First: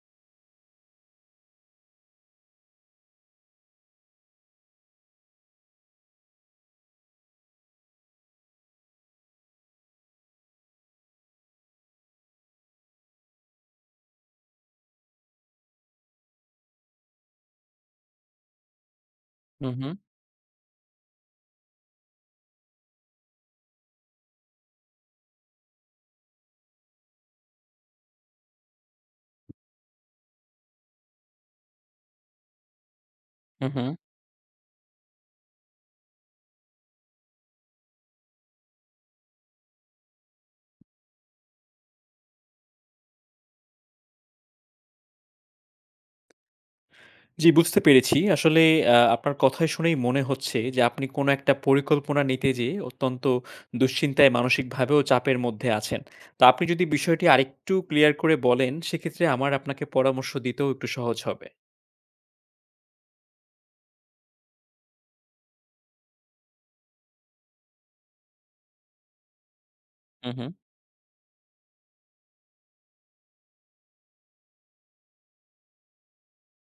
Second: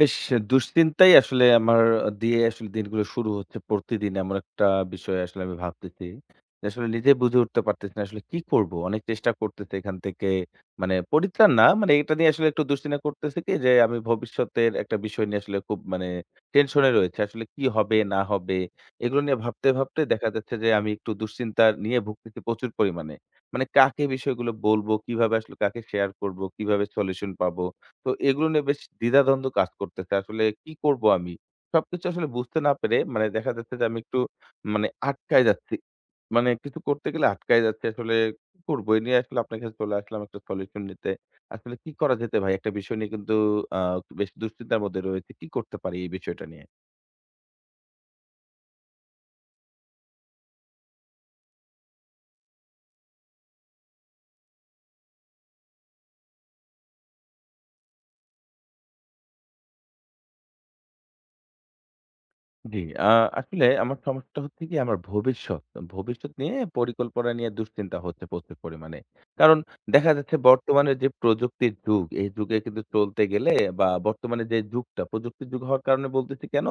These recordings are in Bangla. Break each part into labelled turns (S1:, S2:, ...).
S1: বেশ দুশ্চিন্তাই আসলে আমার দিয়ে আসলে দিনগুলো শুরু হচ্ছে। প্রতিদিন এমন একটা বিষয় আসলে আমি ভাবতেছি। যে আসলে নিজে বুঝে উঠতে পারতেছি না আসলে কি করব? অনেক চেষ্টা করতেছি এখান থেকে মানে পরিত্রাণ না মানে এটা নিয়ে আসলে একটু দুশ্চিন্তা করতেছি কি যে আমি ভবিষ্যতের একটা বিষয় নিয়ে আসলে খুব টেনশনে রয়েছে। আসলে কি হবে না হবে? এগুলো নিয়ে ভাবতে,
S2: হুম, হুম,
S1: ভাবতে দেখা যাচ্ছে যে আমি একটু দুশ্চিন্তা নিয়ে ভুগতেছি প্রচুর পরিমাণে। মানে কাকে বিষয়গুলো বলব? কিভাবে আসলে কাকে শেয়ার করব? কিভাবে সলিউশন পাব? তো এগুলো নিয়ে বেশ দ্বিধাদ্বন্দ্ব কাজ করতেছে। আসলে কি করব আমি? সবকিছু আসলে বুঝতে না পেরে মানে দেখা
S2: হুম,
S1: যাচ্ছে যে
S2: হুম।
S1: আমি একটু আটকায় যাচ্ছি। মানে কিছু করতে গেলে আটকায় যাচ্ছি। আসলে কি করব? এ নিয়ে আসলে আপনার কাছে চলে আসলাম একটা সলিউশন নিতে। আসলে কি করা যেতে ভাই? একটা বিষয় নিয়ে কিন্তু আ বেশ দুশ্চিন্তার মধ্যে রয়েছি। কি করতে পারি এই বিষয়টা নিয়ে?
S2: জি, বুঝতে পেরেছি। আসলে আপনার কথাই শুনেই মনে হচ্ছে যে আপনি কোনো একটা পরিকল্পনা নিতে যেয়ে অত্যন্ত দুশ্চিন্তায় মানসিকভাবেও চাপের মধ্যে আছেন। তো আপনি যদি বিষয়টি আরেকটু ক্লিয়ার করে বলেন, সেক্ষেত্রে আমার আপনাকে পরামর্শ দিতেও একটু সহজ হবে।
S1: জি, আসলে আমার সমস্যাটা হচ্ছে কি আমার ভবিষ্যৎ। ভবিষ্যৎ নিয়ে পরিকল্পনা নিয়ে দুশ্চিন্তা হচ্ছে প্রচুর পরিমাণে। কারণ দেখা
S2: হুম,
S1: যাচ্ছে
S2: হুম।
S1: বর্তমানে যে প্রযুক্তির যুগ, এই যুগে কিন্তু চলতে গেলে বা বর্তমানে যে যুগটা, প্রযুক্তির যুগ হওয়ার কারণে বলতেছি কেন?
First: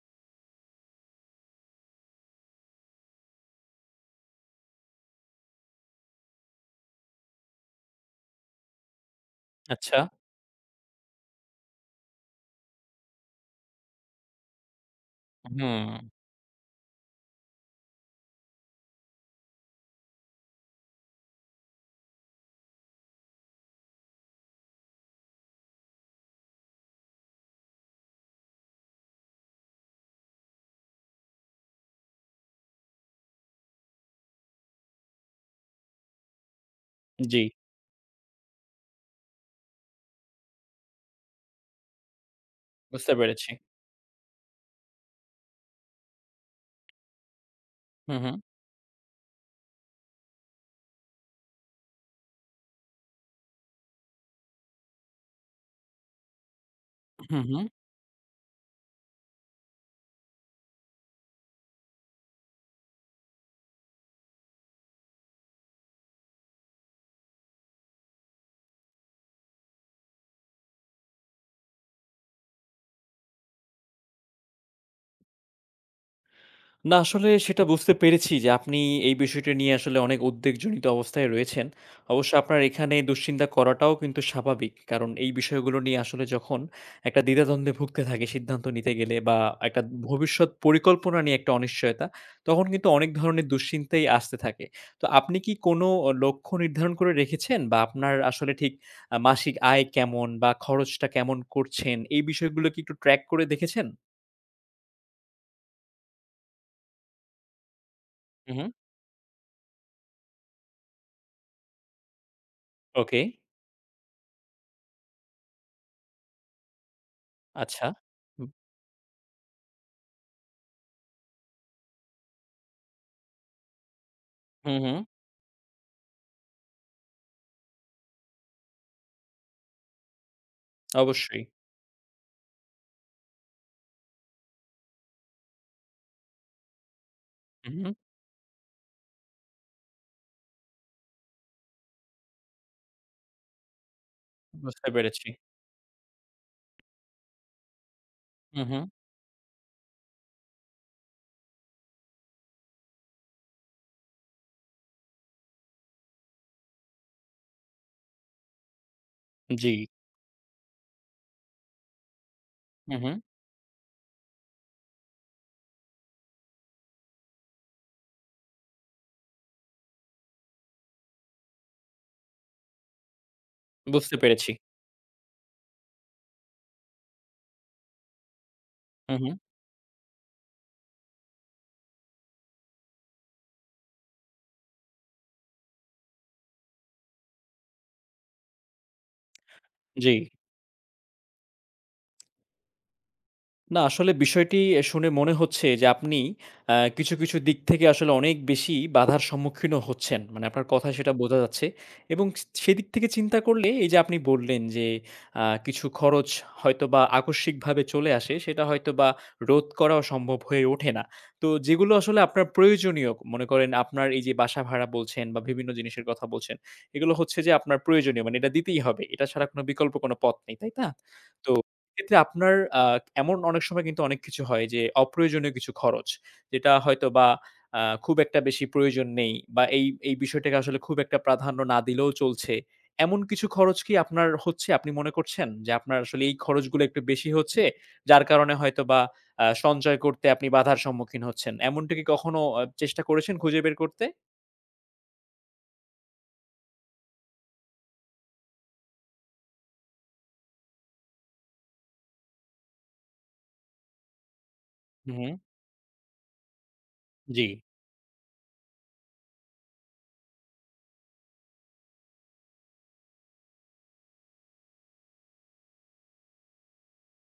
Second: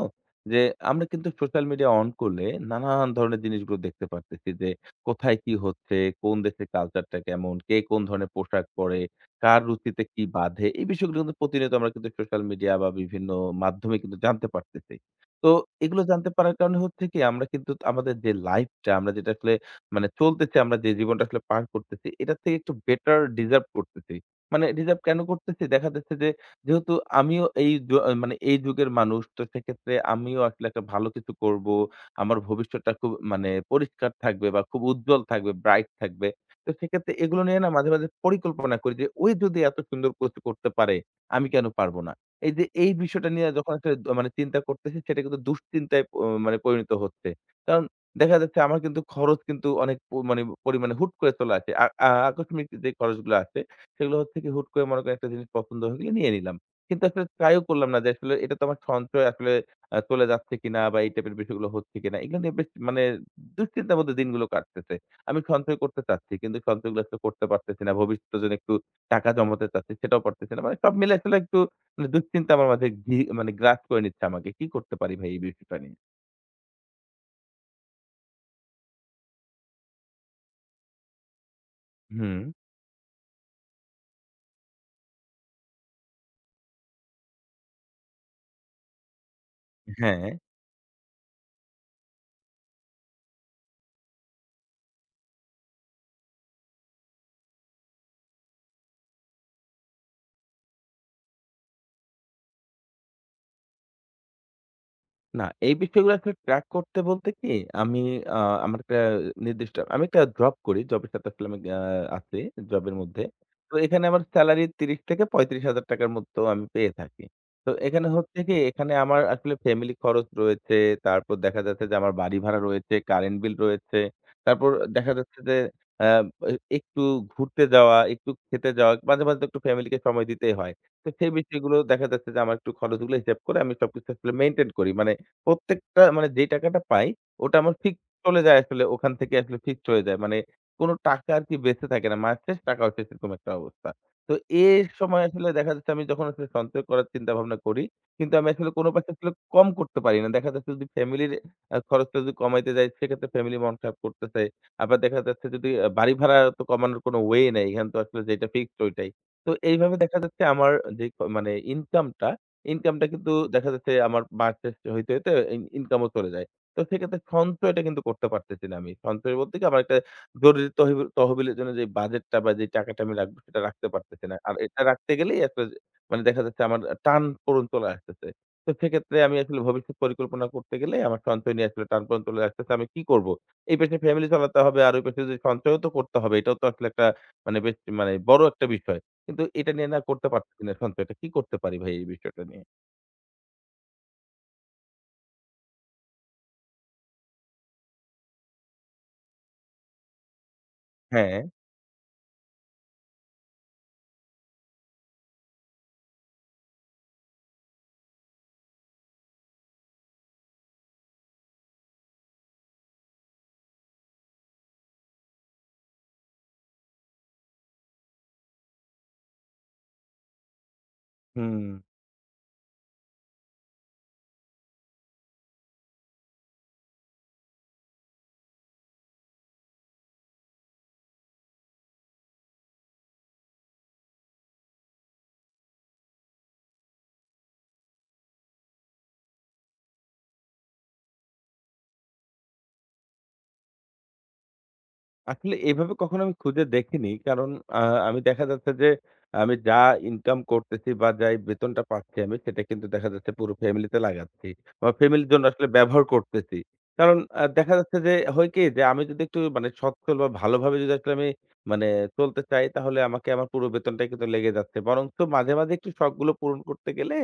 S1: যে আমরা কিন্তু সোশ্যাল মিডিয়া অন করলে নানান ধরনের জিনিসগুলো দেখতে পারতেছি যে কোথায় কি হচ্ছে, কোন দেশের কালচারটা কেমন, কে কোন ধরনের পোশাক পরে, কার
S2: আচ্ছা।
S1: রুচিতে কি বাধে, এই বিষয়গুলো কিন্তু প্রতিনিয়ত আমরা কিন্তু সোশ্যাল মিডিয়া বা বিভিন্ন মাধ্যমে কিন্তু জানতে পারতেছি। তো এগুলো
S2: হুম।
S1: জানতে পারার কারণে হচ্ছে কি আমরা কিন্তু আমাদের যে লাইফটা আমরা যেটা আসলে চলতেছি আমরা যে জীবনটা আসলে পার করতেছি এটা থেকে একটু বেটার ডিজার্ভ করতেছি। মানে ডিজার্ভ কেন করতেছি? দেখা যাচ্ছে যে যেহেতু আমিও এই য মানে এই যুগের মানুষ তো সেক্ষেত্রে আমিও আসলে একটা ভালো কিছু করব। আমার ভবিষ্যৎটা খুব মানে পরিষ্কার থাকবে বা খুব উজ্জ্বল থাকবে, ব্রাইট থাকবে। তো সেক্ষেত্রে
S2: জি,
S1: এগুলো নিয়ে না মাঝে, মাঝে পরিকল্পনা করি যে ওই যদি এত সুন্দর কিছু করতে পারে আমি কেন পারব না? এই যে এই
S2: বুঝতে
S1: বিষয়টা নিয়ে
S2: পেরেছি।
S1: যখন একটা দ মানে চিন্তা করতেছি সেটা কিন্তু দুশ্চিন্তায় প মানে পরিণত হচ্ছে। কারণ
S2: হুম, হুম।
S1: দেখা যাচ্ছে আমার কিন্তু খরচ কিন্তু অনেক প মানে পরিমাণে হুট করে চলে আসে। আ আ আকস্মিক যে খরচগুলো আছে সেগুলো হচ্ছে কি হুট করে মনে করেন একটা জিনিস পছন্দ হয়ে গেলে নিয়ে নিলাম। কিন্তু আসলে
S2: হুম,
S1: ট্রাইও
S2: হুম।
S1: করলাম না যে আসলে এটা তো আমার সঞ্চয় আসলে চলে যাচ্ছে কিনা বা এই টাইপের বিষয়গুলো হচ্ছে কিনা। এগুলো নিয়ে বেশ মানে দুশ্চিন্তার মধ্যে দিনগুলো কাটতেছে। আমি সঞ্চয় করতে চাচ্ছি কিন্তু সঞ্চয়গুলো আসলে করতে পারতেছি না। ভবিষ্যতের জন্য একটু টাকা জমাতে চাচ্ছি সেটাও পারতেছি না। মানে সব মিলে আসলে একটু মানে দুশ্চিন্তা আমার মাঝে ঘি মানে গ্রাস করে নিচ্ছে আমাকে। কি করতে পারি ভাই এই বিষয়টা নিয়ে?
S2: না আসলে সেটা বুঝতে পেরেছি যে আপনি এই বিষয়টা নিয়ে আসলে অনেক উদ্বেগজনিত অবস্থায় রয়েছেন। অবশ্য
S1: হুম,
S2: আপনার এখানে দুশ্চিন্তা করাটাও কিন্তু স্বাভাবিক। কারণ এই বিষয়গুলো নিয়ে আসলে যখন একটা দ্বিধাদ্বন্দ্বে ভুগতে থাকি সিদ্ধান্ত নিতে গেলে বা একটা
S1: হ্যাঁ।
S2: ভবিষ্যৎ পরিকল্পনা নিয়ে একটা অনিশ্চয়তা, তখন কিন্তু অনেক ধরনের দুশ্চিন্তাই আসতে থাকে। তো আপনি কি কোনো লক্ষ্য নির্ধারণ করে রেখেছেন বা আপনার আসলে ঠিক মাসিক আয় কেমন বা খরচটা কেমন করছেন এই বিষয়গুলো কি একটু ট্র্যাক করে দেখেছেন?
S1: না, এই বিষয়গুলো আসলে ট্র্যাক করতে বলতে কি আমি আ
S2: হু, হু।
S1: আমার একটা নির্দিষ্ট আমি একটা জব করি। জবের সাথে আসলে আমি আছি জবের মধ্যে।
S2: ওকে,
S1: তো এখানে আমার সেলারি ৳৩০,000-৳৩৫,000 র মতো আমি পেয়ে থাকি। তো
S2: আচ্ছা।
S1: এখানে হচ্ছে কি এখানে আমার আসলে ফ্যামিলি খরচ রয়েছে। তারপর দেখা যাচ্ছে যে আমার বাড়ি ভাড়া রয়েছে, কারেন্ট বিল রয়েছে। তারপর
S2: হুম, হুম।
S1: দেখা যাচ্ছে যে আ এ একটু ঘুরতে যাওয়া, একটু খেতে যাওয়া, মাঝে, মাঝে তো একটু ফ্যামিলিকে সময় দিতেই হয়। তো সেই
S2: অবশ্যই।
S1: বিষয়গুলো দেখা যাচ্ছে যে আমার একটু খরচগুলো হিসাব করে আমি সবকিছু আসলে মেইনটেইন করি। মানে প্রত্যেকটা মানে যেই টাকাটা পাই ওটা আমার
S2: হুম, হুম।
S1: ফিক্সড চলে যায় আসলে ওখান থেকে আসলে ফিক্সড হয়ে যায়। মানে কোন টাকা আরকি বেঁচে থাকে না। মাস শেষ টাকাও শেষ এরকম একটা অবস্থা। তো এর
S2: বুঝতে
S1: সময়
S2: পেরেছি।
S1: আসলে দেখা যাচ্ছে আমি যখন আসলে সঞ্চয় করার চিন্তা ভাবনা করি, কিন্তু আমি
S2: হুম,
S1: আসলে
S2: হুম।
S1: কোন পাশে আসলে কম করতে পারি না। দেখা যাচ্ছে যদি ফ্যামিলির খরচটা যদি কমাইতে যাই সেক্ষেত্রে ফ্যামিলি মন খারাপ করতেছে। আবার দেখা যাচ্ছে যদি বাড়ি ভাড়া তো কমানোর কোন ওয়ে নাই। এখানে তো আসলে যেটা ফিক্সড ওইটাই। তো
S2: জি।
S1: এইভাবে দেখা যাচ্ছে আমার যে ক মানে ইনকামটা
S2: হুম,
S1: ইনকামটা
S2: হুম।
S1: কিন্তু দেখা যাচ্ছে আমার মাস শেষ হইতে, হইতে ইনকামও চলে যায়। তো সেক্ষেত্রে সঞ্চয়টা কিন্তু করতে পারতেছি না আমি। সঞ্চয় বলতে কি আমার একটা জরুরি তহবিলের জন্য যে বাজেটটা বা যে টাকাটা আমি রাখবো সেটা রাখতে
S2: বুঝতে
S1: পারতেছি না।
S2: পেরেছি।
S1: আর এটা রাখতে গেলেই একটা যে মানে দেখা যাচ্ছে আমার টানপোড়েন চলে আসতেছে। তো
S2: হুম,
S1: সেক্ষেত্রে
S2: হুম।
S1: আমি আসলে ভবিষ্যৎ পরিকল্পনা করতে গেলে আমার সঞ্চয় নিয়ে আসলে টানপোড়েন চলে আসতেছে। আমি কি করব? এই পাশে ফ্যামিলি চালাতে হবে আর ওই পাশে যে সঞ্চয়ও তো করতে হবে। এটাও তো আসলে একটা মানে বেশ মানে বড় একটা বিষয়। কিন্তু এটা নিয়ে না
S2: জি।
S1: করতে পারতেছি না সঞ্চয়টা। কি করতে পারি ভাই এই বিষয়টা নিয়ে?
S2: না আসলে বিষয়টি শুনে মনে হচ্ছে যে আপনি কিছু, কিছু দিক থেকে আসলে অনেক বেশি বাধার সম্মুখীনও হচ্ছেন। মানে আপনার কথায় সেটা বোঝা
S1: হ্যাঁ,
S2: যাচ্ছে এবং সেদিক থেকে চিন্তা করলে এই যে আপনি বললেন যে কিছু খরচ হয়তোবা আকস্মিকভাবে চলে আসে সেটা হয়তোবা রোধ করাও সম্ভব হয়ে ওঠে না। তো যেগুলো আসলে আপনার প্রয়োজনীয় মনে করেন আপনার এই যে বাসা ভাড়া বলছেন বা বিভিন্ন জিনিসের কথা বলছেন, এগুলো হচ্ছে যে আপনার প্রয়োজনীয় মানে এটা দিতেই হবে। এটা ছাড়া কোনো বিকল্প কোনো পথ নেই, তাই না? তো
S1: হুম।
S2: সেক্ষেত্রে আপনার আ এমন অনেক সময় কিন্তু অনেক কিছু হয় যে অপ্রয়োজনীয় কিছু খরচ। যেটা হয়তোবা খুব একটা বেশি প্রয়োজন নেই বা এই বিষয়টাকে আসলে খুব একটা প্রাধান্য না দিলেও চলছে। এমন কিছু খরচ কি আপনার হচ্ছে? আপনি মনে করছেন যে আপনার আসলে এই খরচগুলো একটু বেশি হচ্ছে, যার কারণে হয়তোবা সঞ্চয় করতে আপনি বাধার সম্মুখীন হচ্ছেন। এমনটা কি কখনো চেষ্টা করেছেন খুঁজে বের করতে?
S1: আসলে এভাবে কখনো আমি খুঁজে দেখিনি। কারণ আ আমি দেখা যাচ্ছে যে আমি যা ইনকাম করতেছি বা যাই বেতনটা পাচ্ছি আমি সেটা কিন্তু দেখা যাচ্ছে পুরো ফ্যামিলিতে লাগাচ্ছি। আমার
S2: হুম,
S1: ফ্যামিলির
S2: হুম।
S1: জন্য আসলে ব্যবহার করতেছি। কারণ
S2: জি।
S1: দেখা যাচ্ছে যে হয় কি যে আমি যদি একটু মানে সচ্ছল বা ভালোভাবে যদি আসলে আমি মানে চলতে চাই তাহলে আমাকে আমার পুরো বেতনটাই কিন্তু লেগে যাচ্ছে। বরঞ্চ মাঝে, মাঝে একটু শখগুলো পূরণ করতে গেলে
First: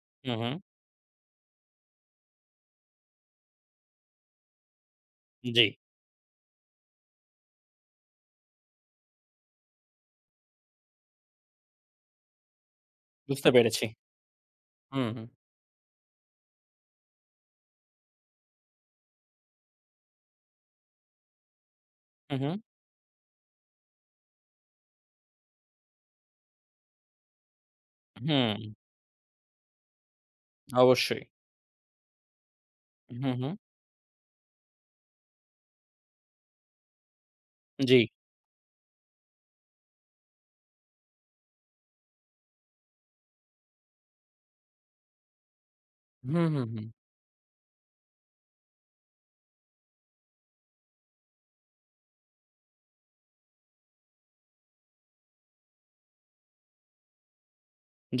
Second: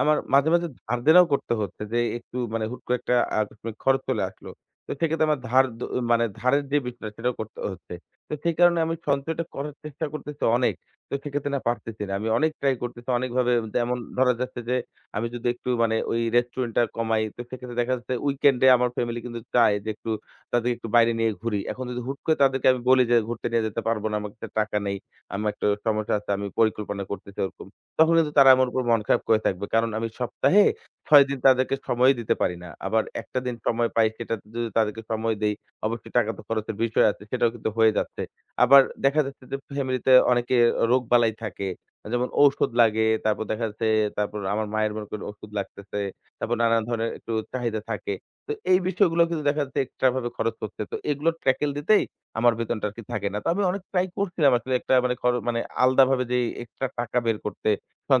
S1: আমার
S2: হুম,
S1: মাঝে,
S2: হুম।
S1: মাঝে ধার দেনাও করতে হচ্ছে যে একটু মানে হুট করে একটা আকস্মিক খরচ চলে আসলো। তো সেক্ষেত্রে আমার ধার
S2: জি।
S1: দ মানে ধারের যে বিষয়টা সেটাও করতে হচ্ছে। তো সেই কারণে আমি সঞ্চয়টা করার চেষ্টা করতেছি অনেক। তো সেক্ষেত্রে না পারতেছি না। আমি অনেক ট্রাই করতেছি
S2: বুঝতে
S1: অনেকভাবে
S2: পেরেছি।
S1: যেমন ধরা যাচ্ছে যে
S2: হুম,
S1: আমি
S2: হুম।
S1: যদি একটু মানে ওই রেস্টুরেন্টটা কমাই তো সেক্ষেত্রে দেখা যাচ্ছে উইকেন্ড এ আমার ফ্যামিলি কিন্তু চায় যে একটু তাদেরকে একটু বাইরে নিয়ে ঘুরি। এখন যদি হুট করে
S2: হুম, হুম।
S1: তাদেরকে আমি বলি যে ঘুরতে নিয়ে যেতে পারব না। আমার কাছে টাকা নেই। আমার একটা সমস্যা আছে। আমি পরিকল্পনা করতেছি ওরকম। তখন কিন্তু তারা
S2: হুম।
S1: আমার উপর মন খারাপ করে থাকবে। কারণ আমি সপ্তাহে
S2: অবশ্যই।
S1: ৬ দিন তাদেরকে সময় দিতে পারি না। আবার
S2: হুম,
S1: একটা
S2: হুম।
S1: দিন সময় পাই সেটাতে যদি তাদেরকে সময় দেই, অবশ্যই টাকা তো খরচের বিষয় আছে সেটাও কিন্তু হয়ে
S2: জি।
S1: যাচ্ছে। আবার দেখা যাচ্ছে যে ফ্যামিলিতে অনেকে রোগবালাই থাকে। যেমন ঔষধ লাগে, তারপর দেখা যাচ্ছে তারপর আমার মায়ের মনে করেন ওষুধ লাগতেছে।
S2: হুম,
S1: তারপর
S2: হুম,
S1: নানান
S2: হুম।
S1: ধরনের একটু চাহিদা থাকে। তো এই বিষয়গুলো কিন্তু দেখা যাচ্ছে এক্সট্রা ভাবে খরচ করছে। তো এগুলো ট্যাকেল দিতেই আমার বেতনটা আরকি থাকে না। তো আমি অনেক ট্রাই করছিলাম আসলে একটা মানে খর মানে আলাদাভাবে যে এক্সট্রা টাকা বের করতে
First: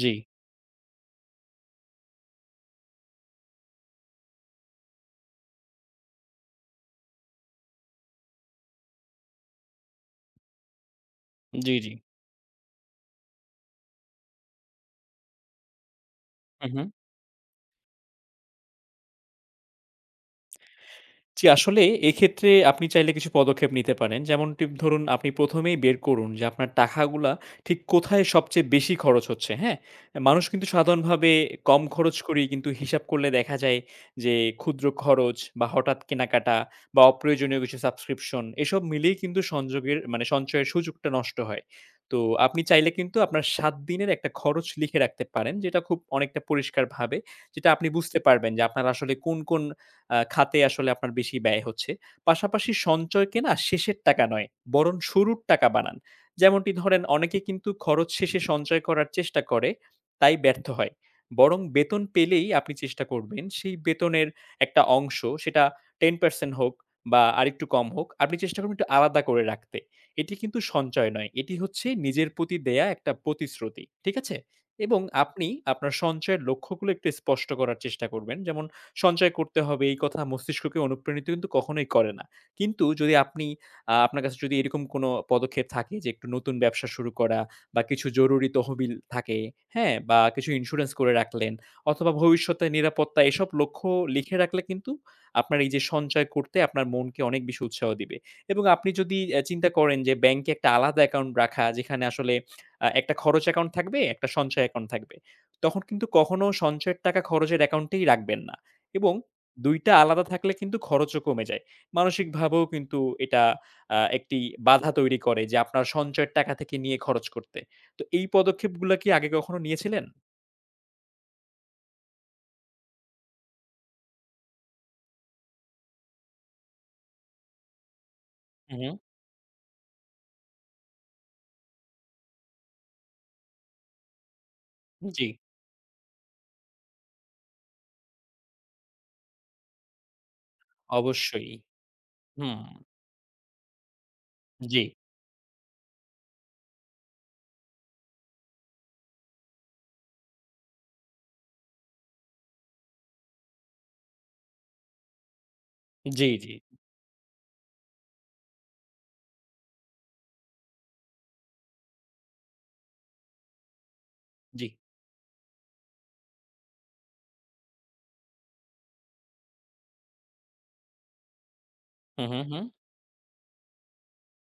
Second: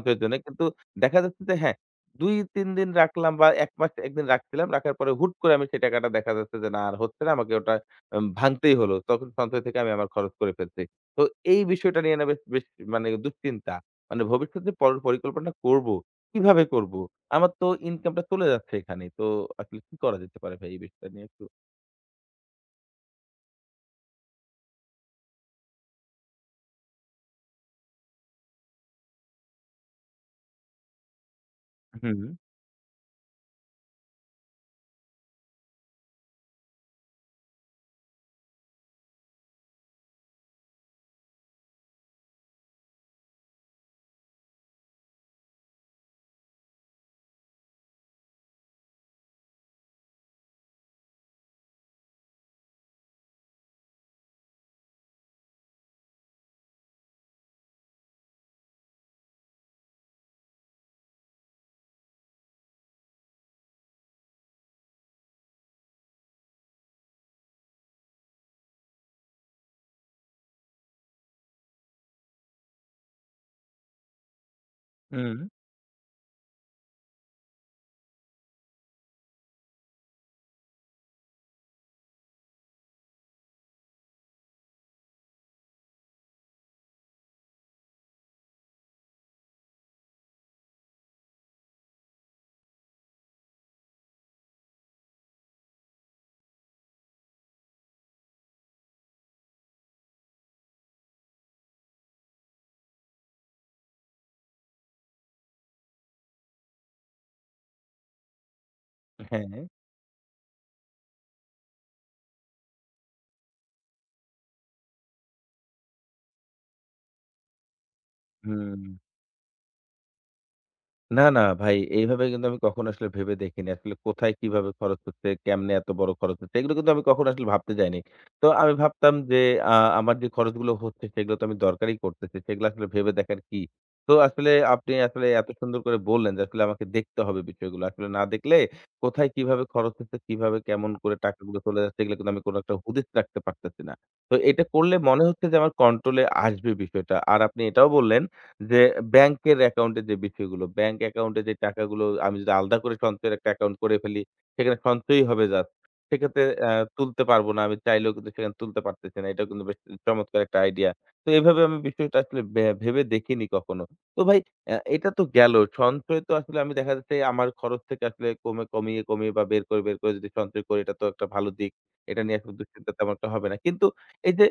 S2: জি,
S1: জন্য। কিন্তু দেখা যাচ্ছে যে হ্যাঁ, ২-৩ দিন রাখলাম বা ১ মাস ১ দিন রাখছিলাম। রাখার পরে হুট করে আমি সেই টাকাটা দেখা যাচ্ছে যে না আর হচ্ছে না। আমাকে ওটা ভাঙতেই হলো। তখন সঞ্চয় থেকে আমি আমার খরচ করে ফেলছি। তো এই
S2: জি, জি।
S1: বিষয়টা নিয়ে না বেশ বেশ মানে দুশ্চিন্তা। মানে ভবিষ্যতে পরিকল্পনা করব। কিভাবে
S2: হু, হু।
S1: করব? আমার তো ইনকামটা চলে যাচ্ছে এখানেই। তো আসলে কি করা যেতে পারে ভাই এই বিষয়টা নিয়ে একটু
S2: জি, আসলে এক্ষেত্রে আপনি চাইলে কিছু পদক্ষেপ নিতে পারেন। যেমনটি ধরুন আপনি ১ম এই বের করুন যে আপনার টাকাগুলা ঠিক কোথায় সবচেয়ে বেশি খরচ হচ্ছে, হ্যাঁ? মানুষ কিন্তু সাধারণভাবে কম খরচ
S1: হুম,
S2: করি কিন্তু হিসাব করলে দেখা যায় যে ক্ষুদ্র খরচ বা হঠাৎ কেনাকাটা বা অপ্রয়োজনীয় কিছু সাবস্ক্রিপশন এসব মিলিয়ে কিন্তু সংযোগের মানে সঞ্চয়ের সুযোগটা নষ্ট হয়। তো আপনি চাইলে কিন্তু আপনার ৭ দিনের একটা খরচ লিখে রাখতে পারেন যেটা খুব অনেকটা পরিষ্কারভাবে যেটা আপনি বুঝতে পারবেন যে আপনার আসলে কোন, কোন খাতে আসলে আপনার বেশি ব্যয় হচ্ছে। পাশাপাশি সঞ্চয়কে না শেষের টাকা নয়, বরং শুরুর টাকা বানান। যেমনটি ধরেন অনেকে কিন্তু খরচ শেষে সঞ্চয় করার চেষ্টা করে, তাই ব্যর্থ হয়। বরং বেতন পেলেই আপনি চেষ্টা করবেন সেই বেতনের একটা অংশ সেটা ১০% হোক বা আরেকটু কম হোক, আপনি চেষ্টা করবেন একটু আলাদা করে রাখতে। এটি কিন্তু সঞ্চয় নয়, এটি হচ্ছে নিজের প্রতি দেয়া একটা প্রতিশ্রুতি। ঠিক আছে? এবং
S1: হুম।
S2: আপনি আপনার সঞ্চয়ের লক্ষ্যগুলো একটু স্পষ্ট করার চেষ্টা করবেন। যেমন সঞ্চয় করতে হবে এই কথা মস্তিষ্ককে অনুপ্রাণিত কিন্তু কখনোই করে না। কিন্তু যদি আপনি আপনার কাছে যদি এরকম কোনো পদক্ষেপ থাকে যে একটু নতুন ব্যবসা শুরু করা বা কিছু জরুরি তহবিল থাকে, হ্যাঁ? বা কিছু ইন্সুরেন্স করে রাখলেন অথবা ভবিষ্যতে নিরাপত্তা এসব লক্ষ্য লিখে রাখলে কিন্তু আপনার এই যে সঞ্চয় করতে আপনার মনকে অনেক বেশি উৎসাহ দিবে। এবং আপনি যদি চিন্তা করেন যে ব্যাংকে একটা আলাদা অ্যাকাউন্ট রাখা যেখানে আসলে একটা খরচ অ্যাকাউন্ট থাকবে, একটা সঞ্চয় অ্যাকাউন্ট থাকবে। তখন কিন্তু কখনো সঞ্চয়ের টাকা খরচের অ্যাকাউন্টেই রাখবেন না। এবং
S1: হ্যাঁ।
S2: ২ টা আলাদা থাকলে কিন্তু খরচও কমে যায়। মানসিকভাবেও কিন্তু এটা একটি বাধা তৈরি করে যে আপনার সঞ্চয়ের টাকা থেকে নিয়ে খরচ করতে। তো এই
S1: হুম।
S2: পদক্ষেপগুলা কি আগে কখনো নিয়েছিলেন?
S1: না, না ভাই এইভাবে কিন্তু আমি কখনো আসলে ভেবে দেখিনি। আসলে কোথায় কিভাবে খরচ হচ্ছে, কেমনে এত বড় খরচ হচ্ছে, এগুলো কিন্তু আমি কখনো আসলে ভাবতে যাইনি। তো আমি
S2: হুম, হুম।
S1: ভাবতাম যে আ আমার যে খরচগুলো হচ্ছে সেগুলো তো আমি দরকারই করতেছি। সেগুলো আসলে ভেবে দেখার কি? তো আসলে আপনি
S2: জি,
S1: আসলে এত সুন্দর করে বললেন যে আসলে আমাকে দেখতে হবে বিষয়গুলো। আসলে না দেখলে কোথায় কিভাবে খরচ হচ্ছে, কিভাবে কেমন করে
S2: অবশ্যই।
S1: টাকাগুলো চলে যাচ্ছে এগুলো কিন্তু আমি কোনো
S2: হুম,
S1: একটা হুদিস রাখতে পারতেছি না। তো এটা
S2: জি,
S1: করলে মনে হচ্ছে যে আমার কন্ট্রোলে আসবে বিষয়টা। আর আপনি এটাও বললেন যে ব্যাংকের অ্যাকাউন্টে যে বিষয়গুলো, ব্যাংক অ্যাকাউন্টে যে টাকাগুলো আমি যদি আলাদা করে সঞ্চয়ের একটা অ্যাকাউন্ট করে ফেলি, সেখানে সঞ্চয়ই হবে জাস্ট।
S2: জি,
S1: সেক্ষেত্রে
S2: জি,
S1: তুলতে পারবো না। আমি চাইলেও কিন্তু সেখানে তুলতে পারতেছি না। এটাও কিন্তু বেশ চমৎকার একটা আইডিয়া। তো এভাবে আমি বিষয়টা আসলে ভেবে দেখিনি কখনো। তো ভাই
S2: জি।
S1: এটা তো গেল। সঞ্চয় তো আসলে আমি দেখা যাচ্ছে আমার খরচ থেকে আসলে কমিয়ে, কমিয়ে বা বের করে, বের করে যদি সঞ্চয় করি এটা তো একটা ভালো দিক। এটা
S2: হু,
S1: নিয়ে
S2: হু,
S1: আসলে
S2: হু।
S1: দুশ্চিন্তা তেমন একটা হবে না। কিন্তু এই যে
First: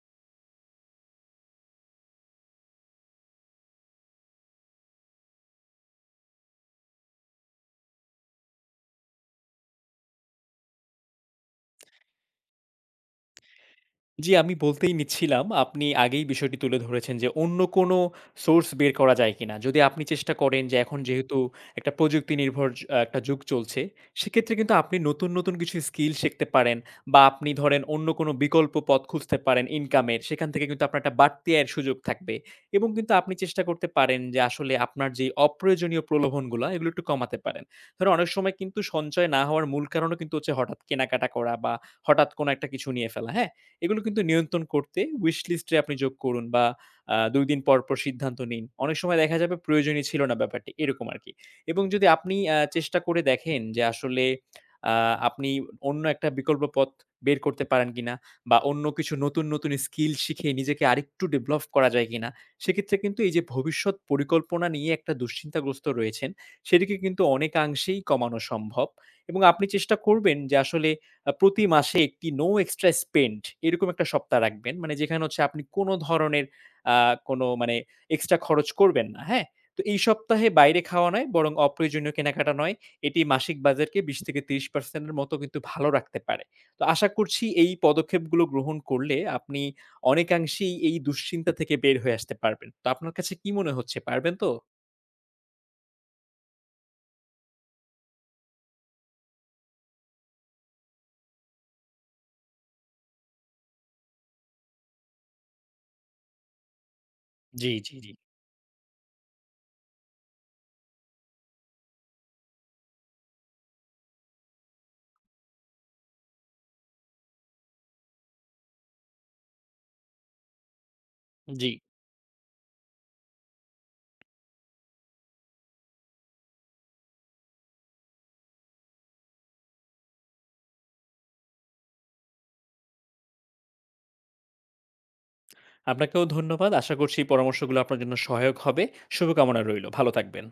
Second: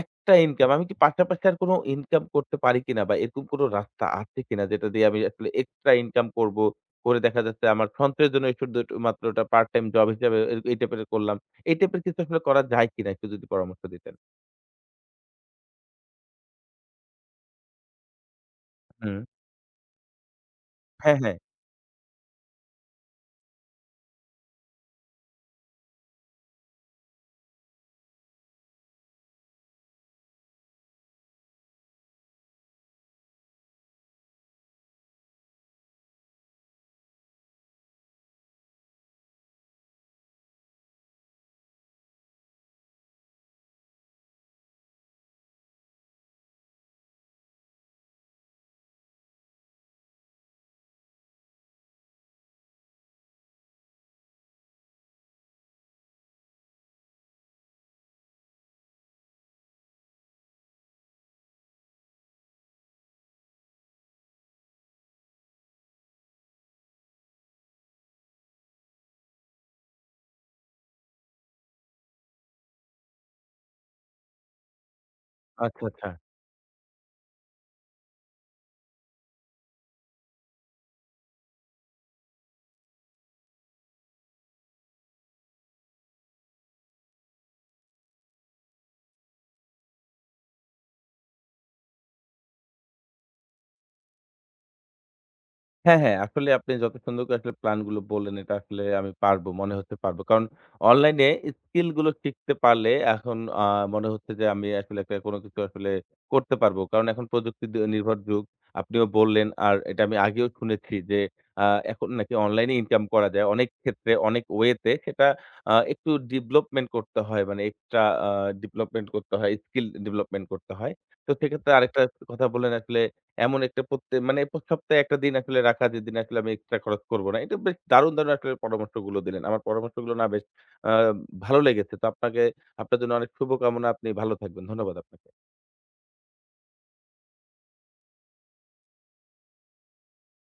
S1: একটা ইনকাম। আমি কি পাশাপাশি আর কোনো ইনকাম করতে পারি কিনা বা এরকম কোনো রাস্তা আছে কিনা যেটা দিয়ে আমি আসলে এক্সট্রা ইনকাম করব। করে দেখা যাচ্ছে আমার সঞ্চয়ের জন্য শুধু একটু মাত্র ওটা পার্ট টাইম জব হিসেবে এই টাইপের করলাম। এই টাইপের কিছু আসলে করা যায় কিনা একটু যদি পরামর্শ দিতেন?
S2: জি, আমি বলতেই নিচ্ছিলাম, আপনি আগেই বিষয়টি তুলে ধরেছেন যে, অন্য কোনো সোর্স বের করা
S1: হুম।
S2: যায় কিনা? যদি আপনি চেষ্টা করেন যে, এখন
S1: হ্যাঁ, হ্যাঁ।
S2: যেহেতু একটা প্রযুক্তি নির্ভর একটা যুগ চলছে, সেক্ষেত্রে কিন্তু আপনি নতুন, নতুন কিছু স্কিল শিখতে পারেন বা আপনি ধরেন অন্য কোনো বিকল্প পথ খুঁজতে পারেন ইনকামের। সেখান থেকে কিন্তু আপনার একটা বাড়তি আয়ের সুযোগ থাকবে এবং কিন্তু আপনি চেষ্টা করতে পারেন যে, আসলে আপনার যে অপ্রয়োজনীয় প্রলোভনগুলা, এগুলো একটু কমাতে পারেন। ধরেন অনেক সময় কিন্তু সঞ্চয় না হওয়ার মূল কারণও কিন্তু হচ্ছে হঠাৎ কেনাকাটা করা বা হঠাৎ কোনো একটা কিছু নিয়ে ফেলা, হ্যাঁ? এগুলো কিন্তু নিয়ন্ত্রণ করতে উইশ লিস্টে আপনি যোগ করুন বা ২ দিন পর, পর সিদ্ধান্ত নিন। অনেক সময় দেখা যাবে প্রয়োজনই ছিল না ব্যাপারটি, এরকম আরকি। এবং যদি আপনি চেষ্টা করে দেখেন যে আসলে আ আপনি অন্য একটা বিকল্প পথ বের করতে পারেন কিনা বা অন্য কিছু নতুন, নতুন স্কিল শিখে নিজেকে আরেকটু ডেভেলপ করা যায় কিনা? সেক্ষেত্রে কিন্তু এই যে ভবিষ্যৎ পরিকল্পনা নিয়ে একটা দুশ্চিন্তাগ্রস্ত রয়েছেন, সেটিকে কিন্তু অনেকাংশেই কমানো সম্ভব এবং আপনি চেষ্টা করবেন যে আসলে প্রতি মাসে একটি নো এক্সট্রা স্পেন্ট এরকম একটা সপ্তাহ রাখবেন। মানে যেখানে হচ্ছে আপনি
S1: আচ্ছা,
S2: কোন
S1: আচ্ছা।
S2: ধরনের আ কোনো মানে এক্সট্রা খরচ করবেন না। হ্যাঁ? তো এই সপ্তাহে বাইরে খাওয়া নয় বরং অপ্রয়োজনীয় কেনাকাটা নয়। এটি মাসিক বাজেটকে ২০-৩০% এর মতো কিন্তু ভালো রাখতে পারে। তো আশা করছি এই পদক্ষেপগুলো গ্রহণ করলে আপনি অনেকাংশেই এই দুশ্চিন্তা থেকে বের হয়ে আসতে পারবেন। তো আপনার কাছে কি মনে হচ্ছে পারবেন তো?
S1: হ্যাঁ, হ্যাঁ। আসলে আপনি যত সুন্দর করে আসলে প্ল্যান গুলো বললেন, এটা আসলে আমি পারবো, মনে হচ্ছে পারবো। কারণ অনলাইনে স্কিল গুলো শিখতে পারলে এখন মনে হচ্ছে যে আমি আসলে একটা কোনো কিছু আসলে করতে পারবো। কারণ এখন প্রযুক্তি
S2: জি,
S1: দ
S2: জি, জি।
S1: নির্ভর যুগ। আপনিও বললেন আর এটা আমি আগেও শুনেছি যে আ এখন নাকি অনলাইনে ইনকাম করা যায়। অনেক ক্ষেত্রে অনেক ওয়েতে সেটা একটু ডেভেলপমেন্ট করতে হয়। মানে এক্সট্রা আ ডেভেলপমেন্ট করতে হয়, স্কিল ডেভেলপমেন্ট করতে হয়। তো
S2: জি।
S1: সেক্ষেত্রে আরেকটা কথা বললেন আসলে এমন একটা প্রত্যে মানে প্রতি সপ্তাহে একটা দিন আসলে রাখা যেদিন আসলে আমি এক্সট্রা খরচ করব না। এটা বেশ দারুণ, দারুণ আসলে পরামর্শগুলো দিলেন। আমার পরামর্শগুলো না বেশ আ ভালো লেগেছে। তো আপনার জন্য অনেক শুভকামনা। আপনি ভালো থাকবেন। ধন্যবাদ আপনাকে।
S2: আপনাকেও ধন্যবাদ। আশা করছি এই পরামর্শগুলো আপনার জন্য সহায়ক হবে। শুভকামনা রইল। ভালো থাকবেন।